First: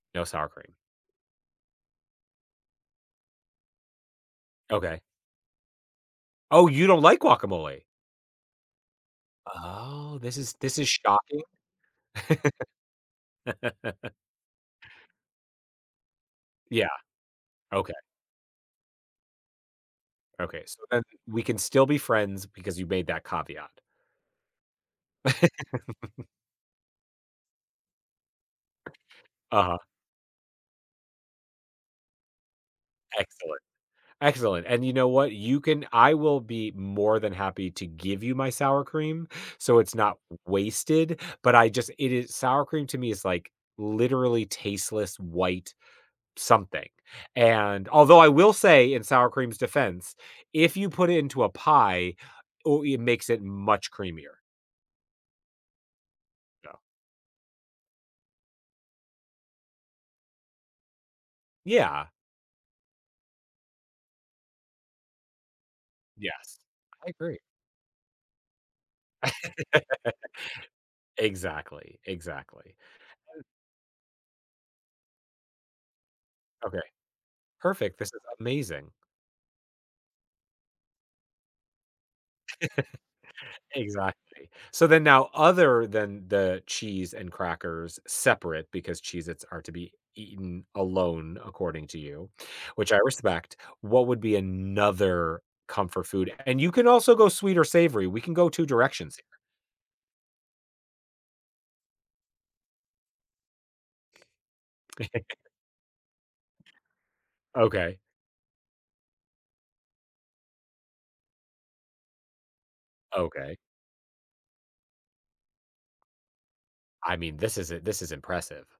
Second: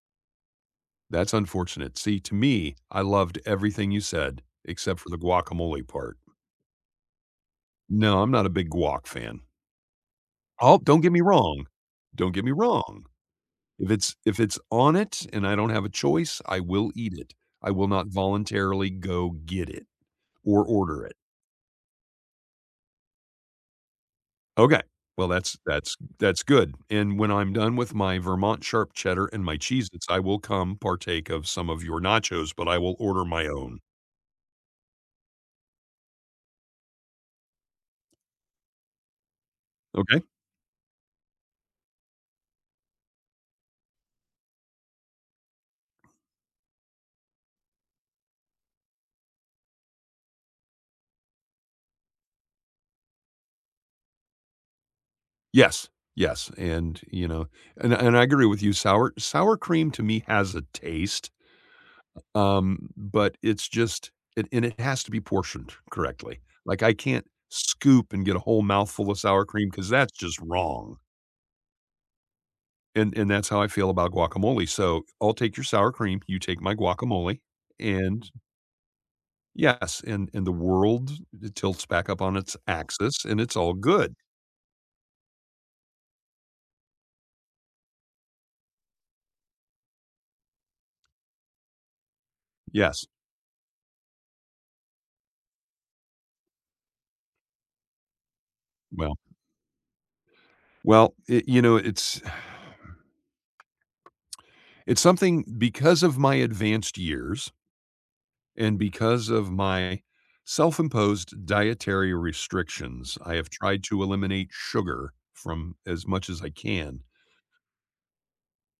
No sour cream. That's unfortunate. See, to me, I loved everything you said, except Okay. for the guacamole part. Oh, you don't like guacamole. No, I'm not a big guac fan. Oh, this is Oh, this is don't get me shocking. wrong, don't get me wrong, if it's if it's on it, and I don't have a choice, I Yeah, will eat it. I will okay. not voluntarily go get it, Okay, or so then, order it. we can still be friends because you made that caveat. Okay, well, that's that's that's good, and when I'm done with my Vermont sharp cheddar and my Uh-huh. Cheez-its, I will come partake of some of your nachos, but I will order my Excellent, own. excellent, and you know what, you can I will be more than happy to give you my sour cream, so it's not Okay. w wasted, but I just, it is sour cream to me is like literally tasteless, white something, and although I will say in sour cream's defense, if you put it into a pie, ooh it makes it much creamier. Yes, yes, So and, you know, and and I agree with you, sour sour cream to me has a taste. Yeah. U um, but it's just, it and it has to be portioned correctly. Yes, Like, I I can't agree. scoop and get a whole mouthful of sour cream, 'cause that's just wrong. Exactly, exactly. And and that's how I feel about guacamole. So, I'll take your sour cream, you take my Okay, guacamole, perfect. This is and amazing. Yes, in in the world, it tilts back up on its axis, and it's all good. Exactly. So then, now other than the cheese and crackers separate because Cheez-its are to be eaten alone according to you, which I Yes. respect, what would be another comfort food? And you can also go sweet or savory, we can go 2 directions Well here. well, it you know, it's it's something because of my advanced years Okay. and because of my self-imposed dietary restrictions, I have Okay. tried to eliminate sugar from as much as I can. I mean, this is i this is impressive.